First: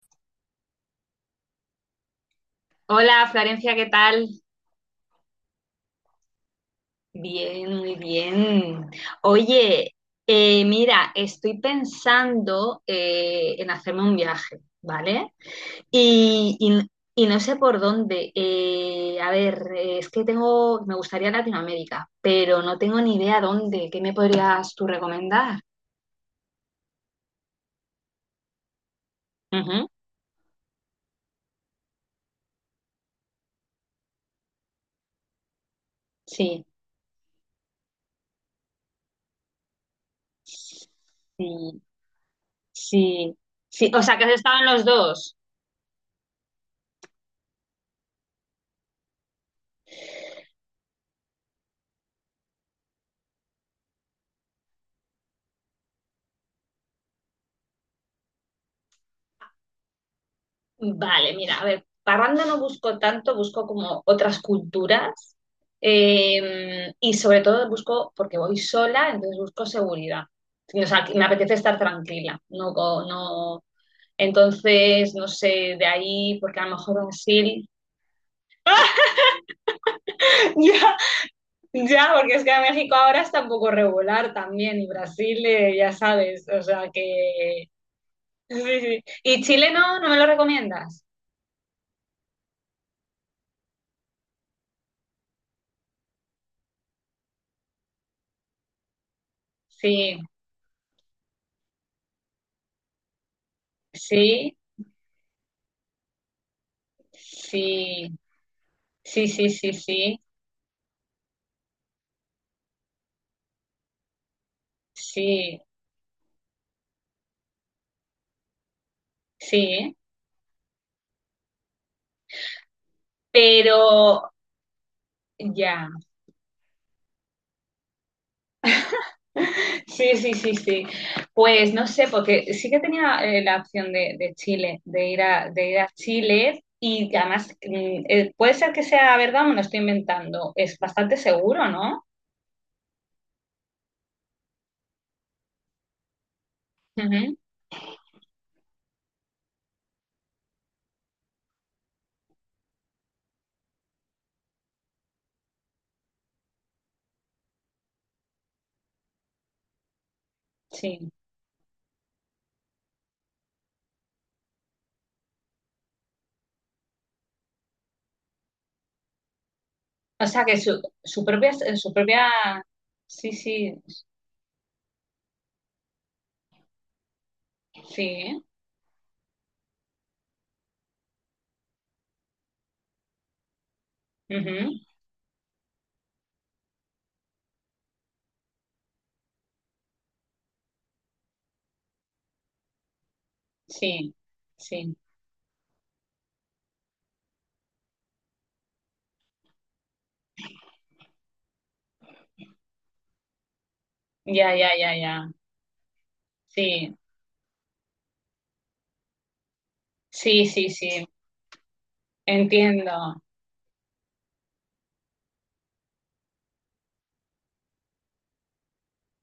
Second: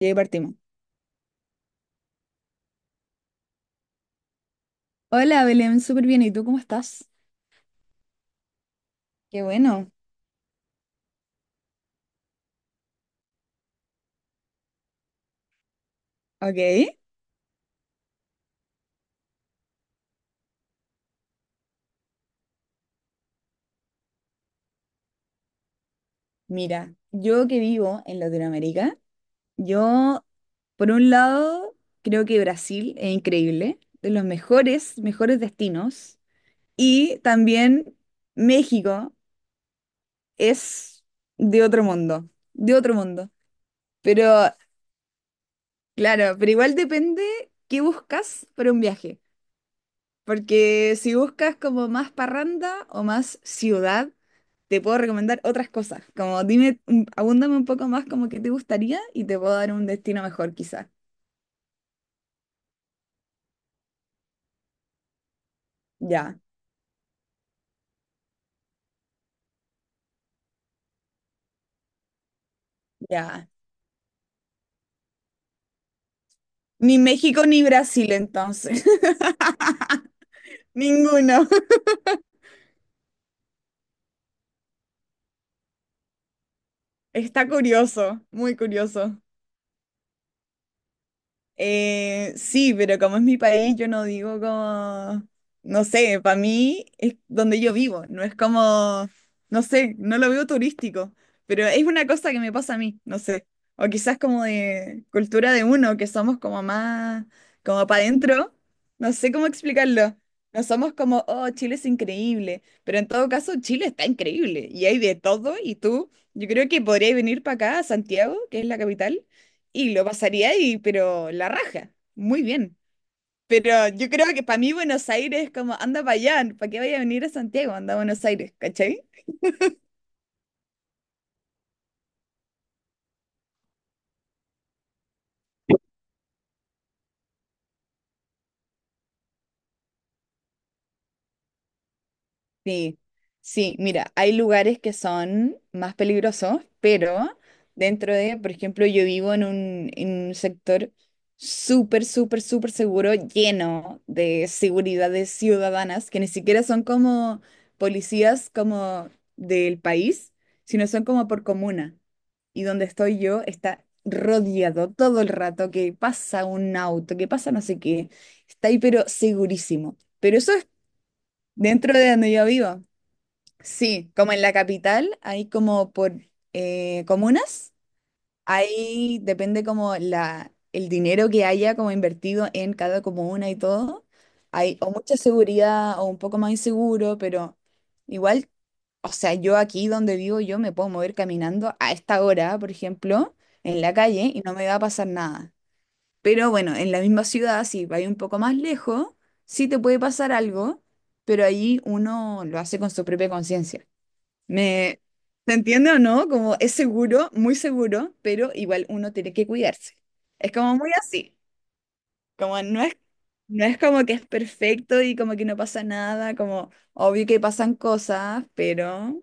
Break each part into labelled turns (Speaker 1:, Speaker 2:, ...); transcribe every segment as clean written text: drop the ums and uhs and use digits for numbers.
Speaker 1: Y ahí partimos.
Speaker 2: Hola Florencia, ¿qué tal?
Speaker 1: Hola Belén, súper bien. ¿Y tú cómo estás?
Speaker 2: Bien, muy bien.
Speaker 1: Qué bueno.
Speaker 2: Oye, mira, estoy pensando en hacerme un viaje, ¿vale? Y, y-
Speaker 1: Ok.
Speaker 2: y no sé por dónde. A ver, es que tengo, me gustaría Latinoamérica, pero no tengo ni idea dónde. ¿Qué me podrías tú recomendar?
Speaker 1: Mira, yo que vivo en Latinoamérica,
Speaker 2: Ujú.
Speaker 1: yo por un lado creo que Brasil es increíble, de los mejores, mejores destinos,
Speaker 2: Sí,
Speaker 1: y también México
Speaker 2: sí,
Speaker 1: es de otro mundo, de otro mundo.
Speaker 2: sí, sí. O sea, que
Speaker 1: Pero
Speaker 2: has estado en los dos.
Speaker 1: claro, pero igual depende qué buscas para un viaje, porque si buscas como más parranda o más ciudad, te puedo recomendar otras cosas. Como dime, abúndame un poco más como que te gustaría y te puedo dar un destino mejor quizás.
Speaker 2: Vale, mira, a ver, parranda no busco tanto, busco como otras culturas,
Speaker 1: Ya,
Speaker 2: y sobre todo busco, porque voy sola, entonces busco seguridad. Sí. O sea, que me apetece estar tranquila, no,
Speaker 1: ya.
Speaker 2: no, entonces, no sé, de ahí, porque a lo mejor
Speaker 1: Ni México ni
Speaker 2: Brasil.
Speaker 1: Brasil entonces.
Speaker 2: Ya,
Speaker 1: Ninguno.
Speaker 2: ya, porque es que a México ahora está un poco regular también, y Brasil, ya sabes, o sea
Speaker 1: Está
Speaker 2: que.
Speaker 1: curioso, muy
Speaker 2: Sí, sí.
Speaker 1: curioso.
Speaker 2: ¿Y Chile no? ¿No me lo recomiendas?
Speaker 1: Sí, pero como es mi país, yo no digo como, no sé, para mí es donde yo vivo, no es como, no sé, no
Speaker 2: Sí,
Speaker 1: lo veo turístico, pero es una cosa que me pasa a mí, no sé, o quizás como
Speaker 2: sí,
Speaker 1: de cultura de uno, que somos como más, como para
Speaker 2: sí.
Speaker 1: adentro, no
Speaker 2: Sí,
Speaker 1: sé cómo
Speaker 2: sí, sí,
Speaker 1: explicarlo,
Speaker 2: sí,
Speaker 1: no somos como, oh, Chile es increíble, pero en todo caso Chile está increíble y hay de todo
Speaker 2: sí,
Speaker 1: y tú, yo creo que podrías venir para acá, a Santiago, que es la capital y
Speaker 2: sí,
Speaker 1: lo pasaría ahí, pero la raja. Muy bien. Pero yo creo
Speaker 2: pero
Speaker 1: que para mí Buenos Aires es como,
Speaker 2: ya.
Speaker 1: anda para allá, ¿para qué vaya a venir a Santiago? Anda a Buenos Aires, ¿cachai?
Speaker 2: Sí, sí, sí, sí. Pues no sé, porque sí que tenía, la opción de Chile, de ir a Chile. Y además, puede ser que sea verdad, me lo estoy inventando, es bastante seguro, ¿no?
Speaker 1: Sí, sí, mira, hay lugares que son más peligrosos, pero
Speaker 2: Ujú.
Speaker 1: dentro de, por ejemplo, yo vivo en un sector súper, súper, súper seguro, lleno de seguridades ciudadanas, que ni siquiera son como policías como del país, sino son
Speaker 2: Sí,
Speaker 1: como por comuna. Y donde estoy yo está rodeado todo el rato, que pasa un auto, que pasa no sé qué. Está ahí, pero segurísimo.
Speaker 2: o
Speaker 1: Pero
Speaker 2: sea
Speaker 1: eso
Speaker 2: que
Speaker 1: es
Speaker 2: su propia, su
Speaker 1: dentro de
Speaker 2: propia.
Speaker 1: donde yo vivo.
Speaker 2: Sí, sí,
Speaker 1: Sí, como en la capital, hay como por comunas,
Speaker 2: sí,
Speaker 1: ahí depende como la, el dinero que haya como invertido en cada comuna y todo. Hay
Speaker 2: ujú,
Speaker 1: o mucha seguridad o un poco más inseguro, pero igual, o sea, yo aquí donde vivo, yo me puedo mover caminando a esta hora, por ejemplo, en la
Speaker 2: sí,
Speaker 1: calle y no me va a
Speaker 2: sí,
Speaker 1: pasar nada. Pero bueno, en la misma ciudad, si vais un poco más lejos, sí te puede pasar algo, pero ahí uno lo hace con su propia conciencia.
Speaker 2: ya, ya, ya,
Speaker 1: ¿Me
Speaker 2: ya,
Speaker 1: se entiende o no? Como es
Speaker 2: sí.
Speaker 1: seguro, muy seguro, pero igual uno tiene que cuidarse.
Speaker 2: Sí,
Speaker 1: Es
Speaker 2: sí,
Speaker 1: como muy
Speaker 2: sí.
Speaker 1: así, como no es,
Speaker 2: Entiendo.
Speaker 1: no es como que es perfecto y como que no pasa nada, como obvio que pasan cosas, pero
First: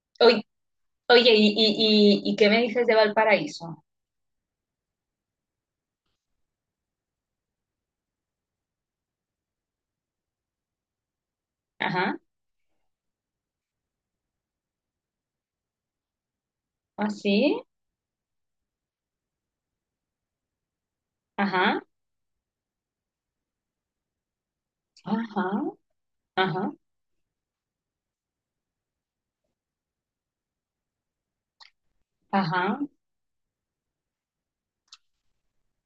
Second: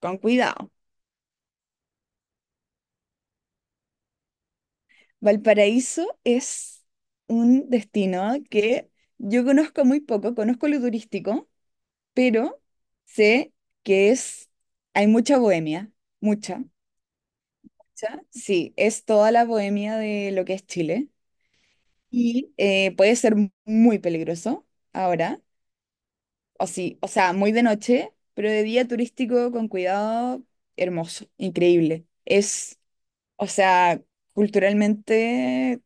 Speaker 1: con
Speaker 2: Oy-
Speaker 1: cuidado.
Speaker 2: Oye, ¿y qué me dices de Valparaíso?
Speaker 1: Valparaíso es un destino que yo conozco muy poco, conozco lo turístico,
Speaker 2: Ajá,
Speaker 1: pero sé que es, hay mucha bohemia, mucha,
Speaker 2: así,
Speaker 1: mucha. Sí, es toda la bohemia de lo que es Chile
Speaker 2: ajá,
Speaker 1: y puede ser muy peligroso ahora,
Speaker 2: ajá,
Speaker 1: o
Speaker 2: ajá,
Speaker 1: sí, o sea, muy de noche, pero de día turístico con cuidado, hermoso, increíble. Es,
Speaker 2: ajá,
Speaker 1: o sea, culturalmente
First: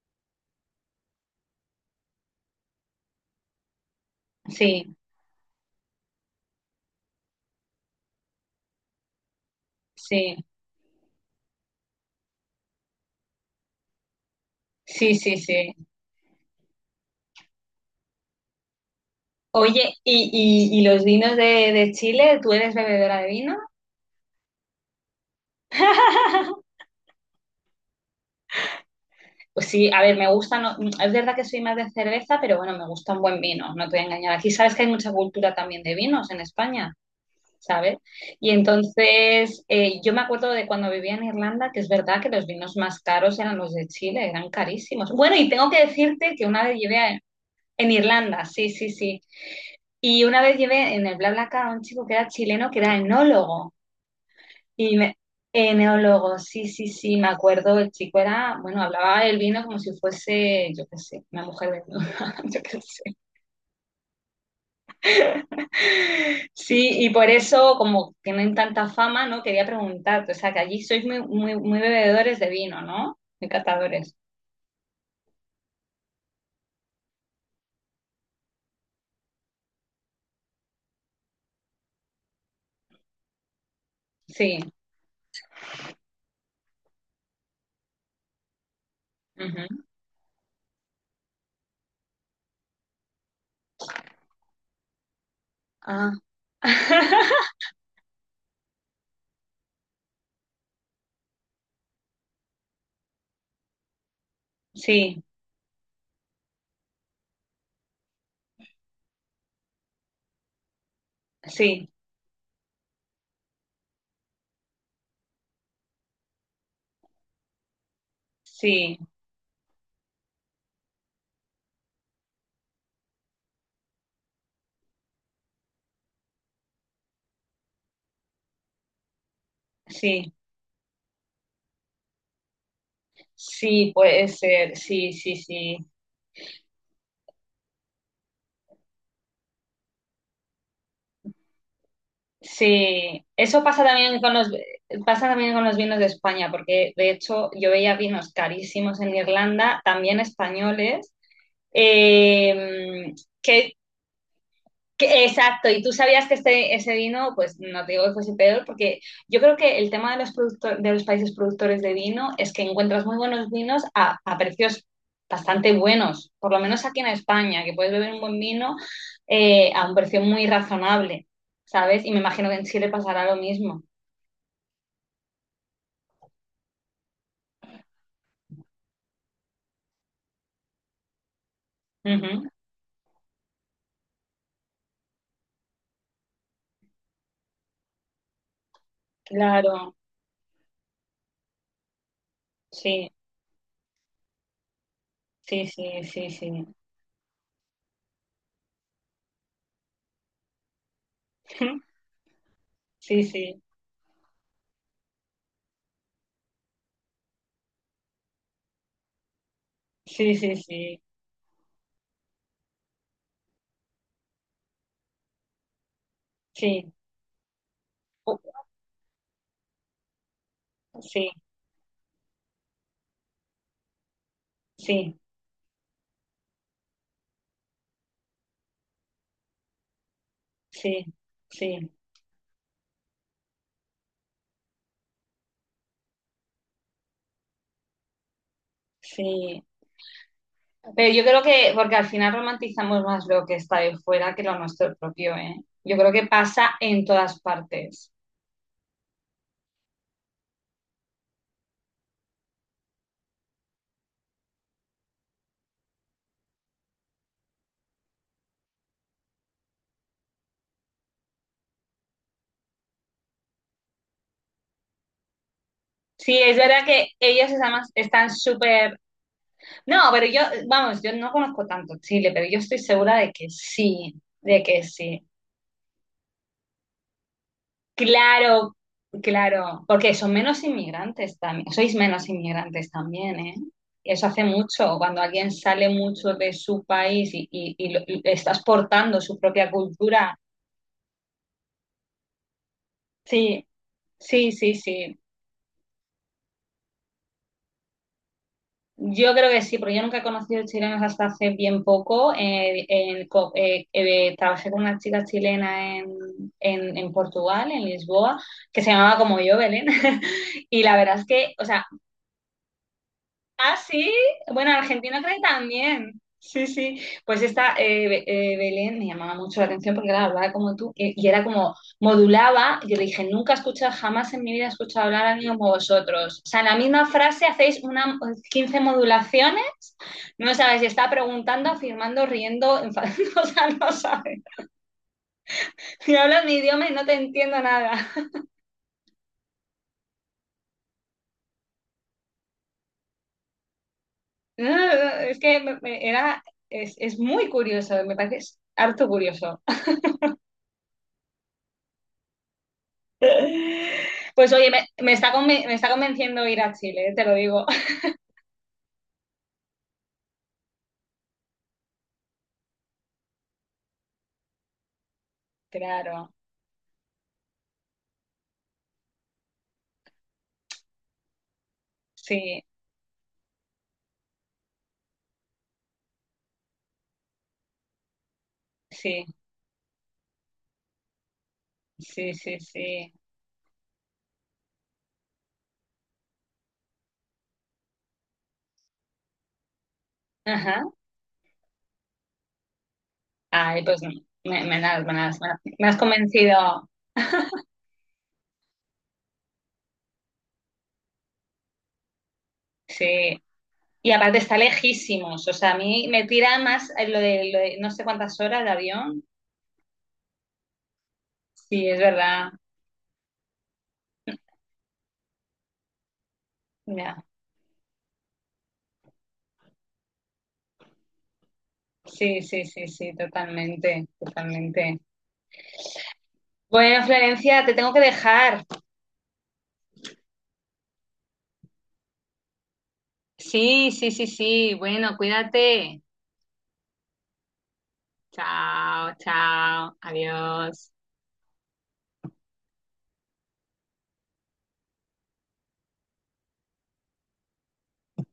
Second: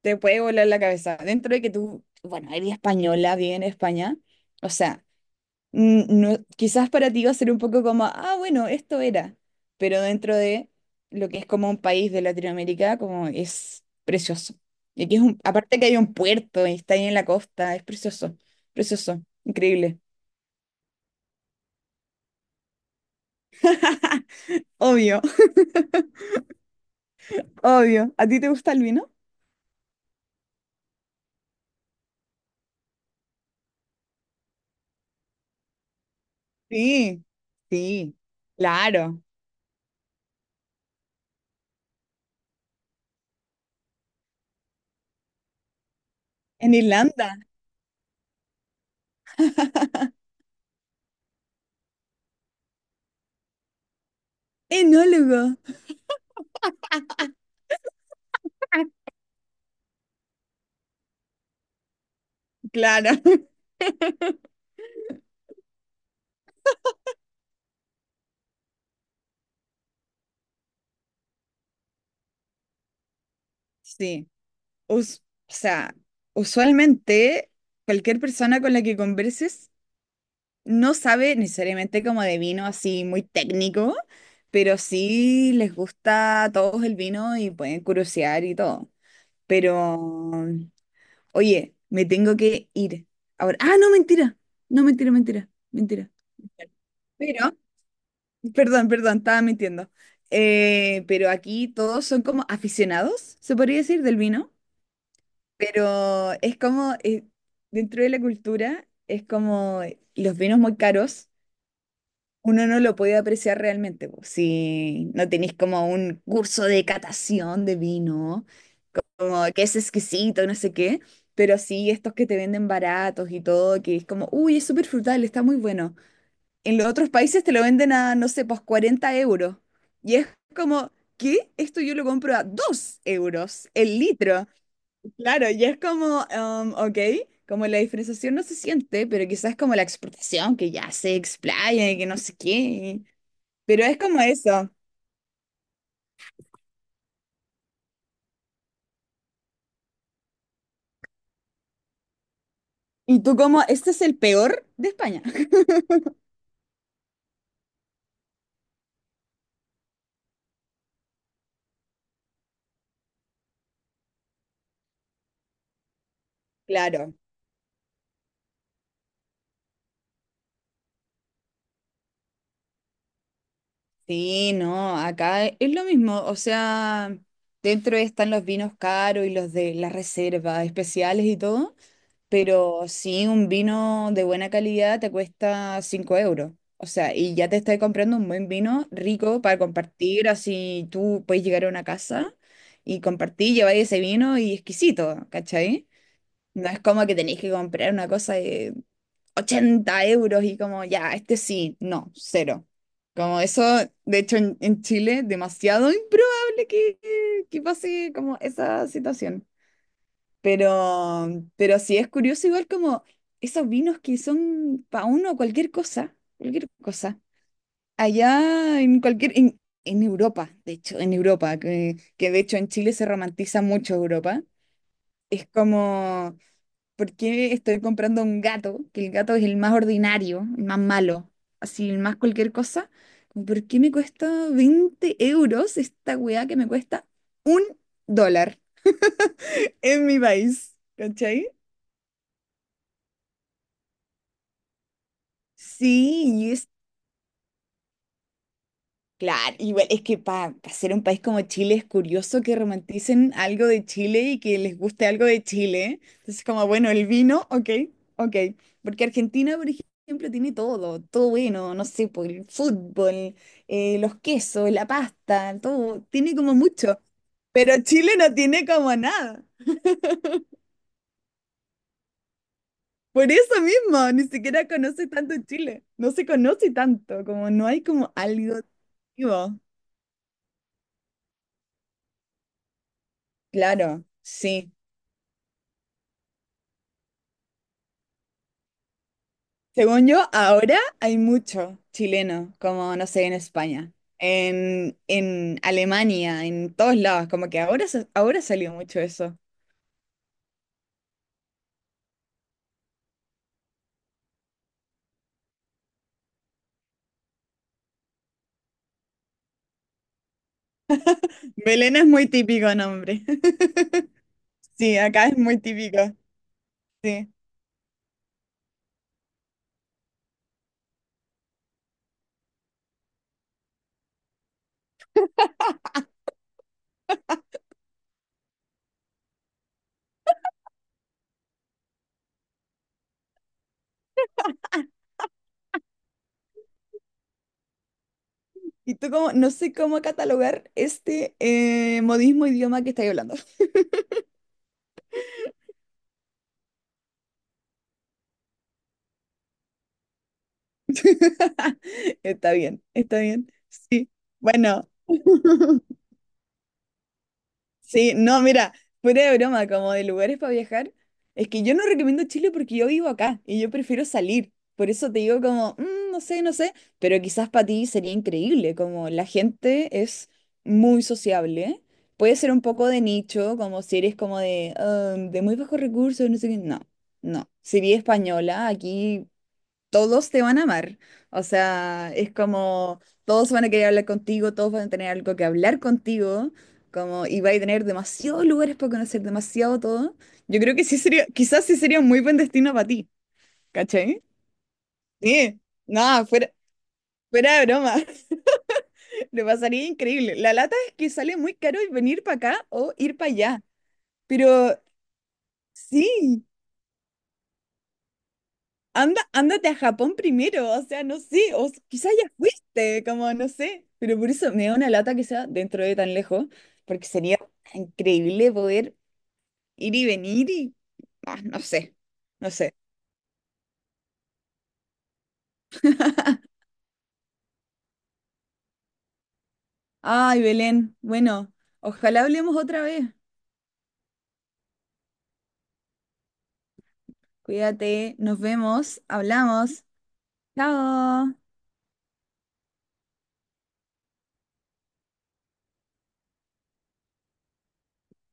Speaker 1: te puede volar la cabeza. Dentro de que tú, bueno, eres española, vives en España, o
Speaker 2: sí,
Speaker 1: sea, no, quizás para ti va a ser un poco como, ah, bueno, esto era, pero dentro
Speaker 2: sí,
Speaker 1: de lo que es como un país de Latinoamérica, como es precioso. Y
Speaker 2: sí,
Speaker 1: aquí es
Speaker 2: sí,
Speaker 1: un,
Speaker 2: sí.
Speaker 1: aparte que hay un puerto y está ahí en la costa, es precioso, precioso,
Speaker 2: Oye,
Speaker 1: increíble.
Speaker 2: ¿y los vinos de Chile? ¿Tú eres bebedora de vino?
Speaker 1: Obvio, obvio. ¿A ti te gusta el vino?
Speaker 2: Pues sí, a ver, me gustan, es verdad que soy más de cerveza, pero bueno, me gusta un buen vino, no te voy a engañar. Aquí sabes que hay mucha cultura también de vinos en España.
Speaker 1: Sí,
Speaker 2: ¿Sabes?
Speaker 1: sí,
Speaker 2: Y
Speaker 1: claro.
Speaker 2: entonces, yo me acuerdo de cuando vivía en Irlanda, que es verdad que los vinos más caros eran los de Chile, eran carísimos. Bueno, y tengo que decirte que una
Speaker 1: En
Speaker 2: vez
Speaker 1: Irlanda,
Speaker 2: En Irlanda, sí, sí, sí. Y una vez llevé en el BlaBlaCar a un chico que era chileno, que era enólogo. Y me,
Speaker 1: enólogo,
Speaker 2: enólogo, sí, sí, sí, me acuerdo, el chico era, bueno, hablaba del vino como si fuese, yo qué sé, una mujer desnuda, yo qué
Speaker 1: claro.
Speaker 2: sé. Sí, y por eso, como tienen tanta fama, ¿no? Quería preguntarte, o sea, que allí sois muy, muy, muy bebedores de vino, ¿no? Muy catadores.
Speaker 1: Sí. Us- o sea, usualmente cualquier persona con la que converses no sabe necesariamente como de vino así muy técnico,
Speaker 2: Sí.
Speaker 1: pero sí les gusta a todos el vino y pueden curiosear y todo.
Speaker 2: Ujú.
Speaker 1: Pero, oye, me tengo que ir. Ahora, ah, no, mentira. No, mentira, mentira, mentira.
Speaker 2: Ah.
Speaker 1: Pero, perdón, perdón, estaba mintiendo. Pero aquí todos son como aficionados, se podría decir, del vino.
Speaker 2: Sí,
Speaker 1: Pero es como, dentro de la cultura, es como los vinos muy caros,
Speaker 2: sí,
Speaker 1: uno no lo puede apreciar realmente, po, si no tenéis como un curso de catación de vino,
Speaker 2: sí,
Speaker 1: como que es exquisito, no sé qué, pero sí estos que te venden baratos y todo, que es como, uy, es súper frutal, está muy bueno. En los otros países te lo venden a, no sé, pues 40 euros. Y es
Speaker 2: sí,
Speaker 1: como, ¿qué? Esto yo lo compro a 2 euros
Speaker 2: sí,
Speaker 1: el
Speaker 2: puede
Speaker 1: litro.
Speaker 2: ser, sí, sí,
Speaker 1: Claro, y
Speaker 2: sí,
Speaker 1: es como, ok, como la diferenciación no se siente, pero quizás como la exportación, que ya se explaya y que no sé qué,
Speaker 2: sí. Eso pasa
Speaker 1: pero es
Speaker 2: también
Speaker 1: como
Speaker 2: con los,
Speaker 1: eso.
Speaker 2: pasa también con los vinos de España, porque de hecho yo veía vinos carísimos en Irlanda, también españoles, eh,
Speaker 1: Y tú como,
Speaker 2: que
Speaker 1: este es el peor de España.
Speaker 2: Exacto, y tú sabías que este, ese vino, pues no te digo que fuese peor, porque yo creo que el tema de los, producto- de los países productores de vino es que encuentras muy buenos vinos a precios bastante buenos, por lo menos aquí en
Speaker 1: Claro,
Speaker 2: España, que puedes beber un buen vino, a un precio muy razonable, ¿sabes? Y me imagino que en Chile pasará lo mismo.
Speaker 1: sí, no, acá es lo mismo, o sea, dentro están los vinos caros y los de la reserva especiales y todo.
Speaker 2: Ujú.
Speaker 1: Pero sí, un vino de buena calidad te cuesta 5 euros. O sea, y ya te estás comprando un buen vino rico para
Speaker 2: Claro,
Speaker 1: compartir, así tú puedes llegar a una casa y
Speaker 2: sí,
Speaker 1: compartir, llevar ese vino y exquisito,
Speaker 2: sí,
Speaker 1: ¿cachai?
Speaker 2: sí, sí, sí.
Speaker 1: No es como que tenéis que comprar una cosa de 80 euros y como, ya, este sí, no, cero.
Speaker 2: Sí,
Speaker 1: Como eso,
Speaker 2: sí,
Speaker 1: de hecho, en Chile, demasiado improbable que pase como esa situación.
Speaker 2: sí, sí,
Speaker 1: Pero, pero sí es curioso igual como esos vinos que son para uno cualquier cosa, cualquier
Speaker 2: sí,
Speaker 1: cosa. Allá en cualquier, en Europa, de hecho, en
Speaker 2: sí,
Speaker 1: Europa, que de hecho en Chile se romantiza mucho Europa.
Speaker 2: sí, sí,
Speaker 1: Es como, ¿por qué estoy comprando un gato? Que el gato es el más ordinario, el más
Speaker 2: sí,
Speaker 1: malo, así,
Speaker 2: sí.
Speaker 1: el más cualquier cosa. Como, ¿por qué me cuesta 20 euros esta weá que me cuesta un dólar
Speaker 2: Sí.
Speaker 1: en mi país?
Speaker 2: Pero yo creo
Speaker 1: ¿Cachai?
Speaker 2: que, porque al final romantizamos más lo que está de fuera que lo nuestro propio, ¿eh? Yo creo que
Speaker 1: Sí, y es
Speaker 2: pasa en todas partes.
Speaker 1: claro, igual es que para ser un país como Chile es curioso que romanticen algo de Chile y que les guste algo de Chile. Entonces, como bueno, el vino, ok, ok. Porque Argentina, por ejemplo, tiene todo, todo bueno, no sé, por el fútbol, los quesos, la pasta, todo, tiene
Speaker 2: Sí,
Speaker 1: como
Speaker 2: es verdad
Speaker 1: mucho.
Speaker 2: que ellos
Speaker 1: Pero
Speaker 2: además
Speaker 1: Chile
Speaker 2: están
Speaker 1: no tiene como
Speaker 2: súper...
Speaker 1: nada.
Speaker 2: No, pero yo, vamos, yo no conozco tanto Chile, pero yo estoy segura
Speaker 1: Por
Speaker 2: de que
Speaker 1: eso mismo,
Speaker 2: sí,
Speaker 1: ni
Speaker 2: de
Speaker 1: siquiera
Speaker 2: que
Speaker 1: conoce
Speaker 2: sí.
Speaker 1: tanto Chile. No se conoce tanto, como no hay como algo.
Speaker 2: Claro,
Speaker 1: Vivo.
Speaker 2: claro, porque son menos inmigrantes también, sois menos inmigrantes también, ¿eh?
Speaker 1: Claro,
Speaker 2: Eso hace
Speaker 1: sí.
Speaker 2: mucho, cuando alguien sale mucho de su país y está exportando su propia
Speaker 1: Según yo,
Speaker 2: cultura.
Speaker 1: ahora hay mucho chileno, como no sé, en
Speaker 2: Sí.
Speaker 1: España,
Speaker 2: Sí, sí,
Speaker 1: en,
Speaker 2: sí.
Speaker 1: en Alemania, en todos lados, como que ahora, se- ahora salió mucho
Speaker 2: Yo
Speaker 1: eso.
Speaker 2: creo que sí, porque yo nunca he conocido chilenos hasta hace bien poco. Trabajé con una chica chilena en Portugal, en Lisboa, que se llamaba como yo, Belén. Y la verdad es que, o sea...
Speaker 1: Belén es muy típico nombre.
Speaker 2: Ah, sí. Bueno, en
Speaker 1: Sí,
Speaker 2: Argentina
Speaker 1: acá
Speaker 2: creo
Speaker 1: es
Speaker 2: que
Speaker 1: muy típico.
Speaker 2: también. Sí, sí.
Speaker 1: Sí.
Speaker 2: Pues esta, Belén me llamaba mucho la atención porque claro, hablaba como tú, y era como modulaba. Yo le dije, nunca he escuchado, jamás en mi vida he escuchado hablar a alguien como vosotros. O sea, en la misma frase hacéis una 15 modulaciones. No sabes si está preguntando, afirmando, riendo, enfadando. O sea, no sabes. Si hablas mi idioma y no te entiendo nada.
Speaker 1: Y tú como, no sé cómo catalogar este modismo idioma que estáis hablando.
Speaker 2: Es que es muy curioso, me parece harto curioso.
Speaker 1: Está bien, está bien. Sí.
Speaker 2: Pues oye, me,
Speaker 1: Bueno.
Speaker 2: me está conven- me está convenciendo ir a Chile, te lo digo.
Speaker 1: Sí, no, mira, fuera de broma, como de lugares para viajar, es que yo no recomiendo Chile porque yo vivo acá y yo prefiero salir. Por eso te digo como, "Mm, no
Speaker 2: Claro,
Speaker 1: sé, no sé, pero quizás para ti sería increíble, como la gente es muy sociable. Puede ser un
Speaker 2: sí,
Speaker 1: poco de nicho, como si eres como de, "Ah, de muy bajos recursos, no sé qué. No, no. Si eres española,
Speaker 2: sí,
Speaker 1: aquí todos te van a amar. O sea, es
Speaker 2: sí, sí,
Speaker 1: como
Speaker 2: sí.
Speaker 1: todos van a querer hablar contigo, todos van a tener algo que hablar contigo, como y vais a tener demasiados lugares para conocer, demasiado todo. Yo creo
Speaker 2: Ajá.
Speaker 1: que sí sería, quizás sí sería un muy buen destino para ti,
Speaker 2: Ay, pues me,
Speaker 1: ¿cachai?
Speaker 2: me has, me has- me
Speaker 1: Sí,
Speaker 2: las- me has
Speaker 1: nada, fuera,
Speaker 2: convencido,
Speaker 1: fuera de broma. Le pasaría increíble. La lata es que sale muy caro venir para acá o ir para
Speaker 2: sí.
Speaker 1: allá.
Speaker 2: Y aparte está
Speaker 1: Pero
Speaker 2: lejísimos, o sea, a mí me
Speaker 1: sí,
Speaker 2: tira más lo de, no sé cuántas horas de
Speaker 1: anda,
Speaker 2: avión.
Speaker 1: ándate a Japón primero, o sea, no sé, o s-
Speaker 2: Sí, es
Speaker 1: quizás ya
Speaker 2: verdad.
Speaker 1: fuiste, como no sé, pero por eso me da una lata que sea dentro de tan lejos, porque
Speaker 2: Ya.
Speaker 1: sería increíble poder ir y venir y ah, no sé,
Speaker 2: Sí,
Speaker 1: no
Speaker 2: sí,
Speaker 1: sé.
Speaker 2: sí, sí, totalmente, totalmente. Bueno, Florencia, te tengo que dejar.
Speaker 1: Ay, Belén, bueno, ojalá hablemos otra vez.
Speaker 2: Sí, sí, sí, sí. Bueno, cuídate.
Speaker 1: Cuídate, nos vemos,
Speaker 2: Chao,
Speaker 1: hablamos.
Speaker 2: chao, adiós.
Speaker 1: Chao.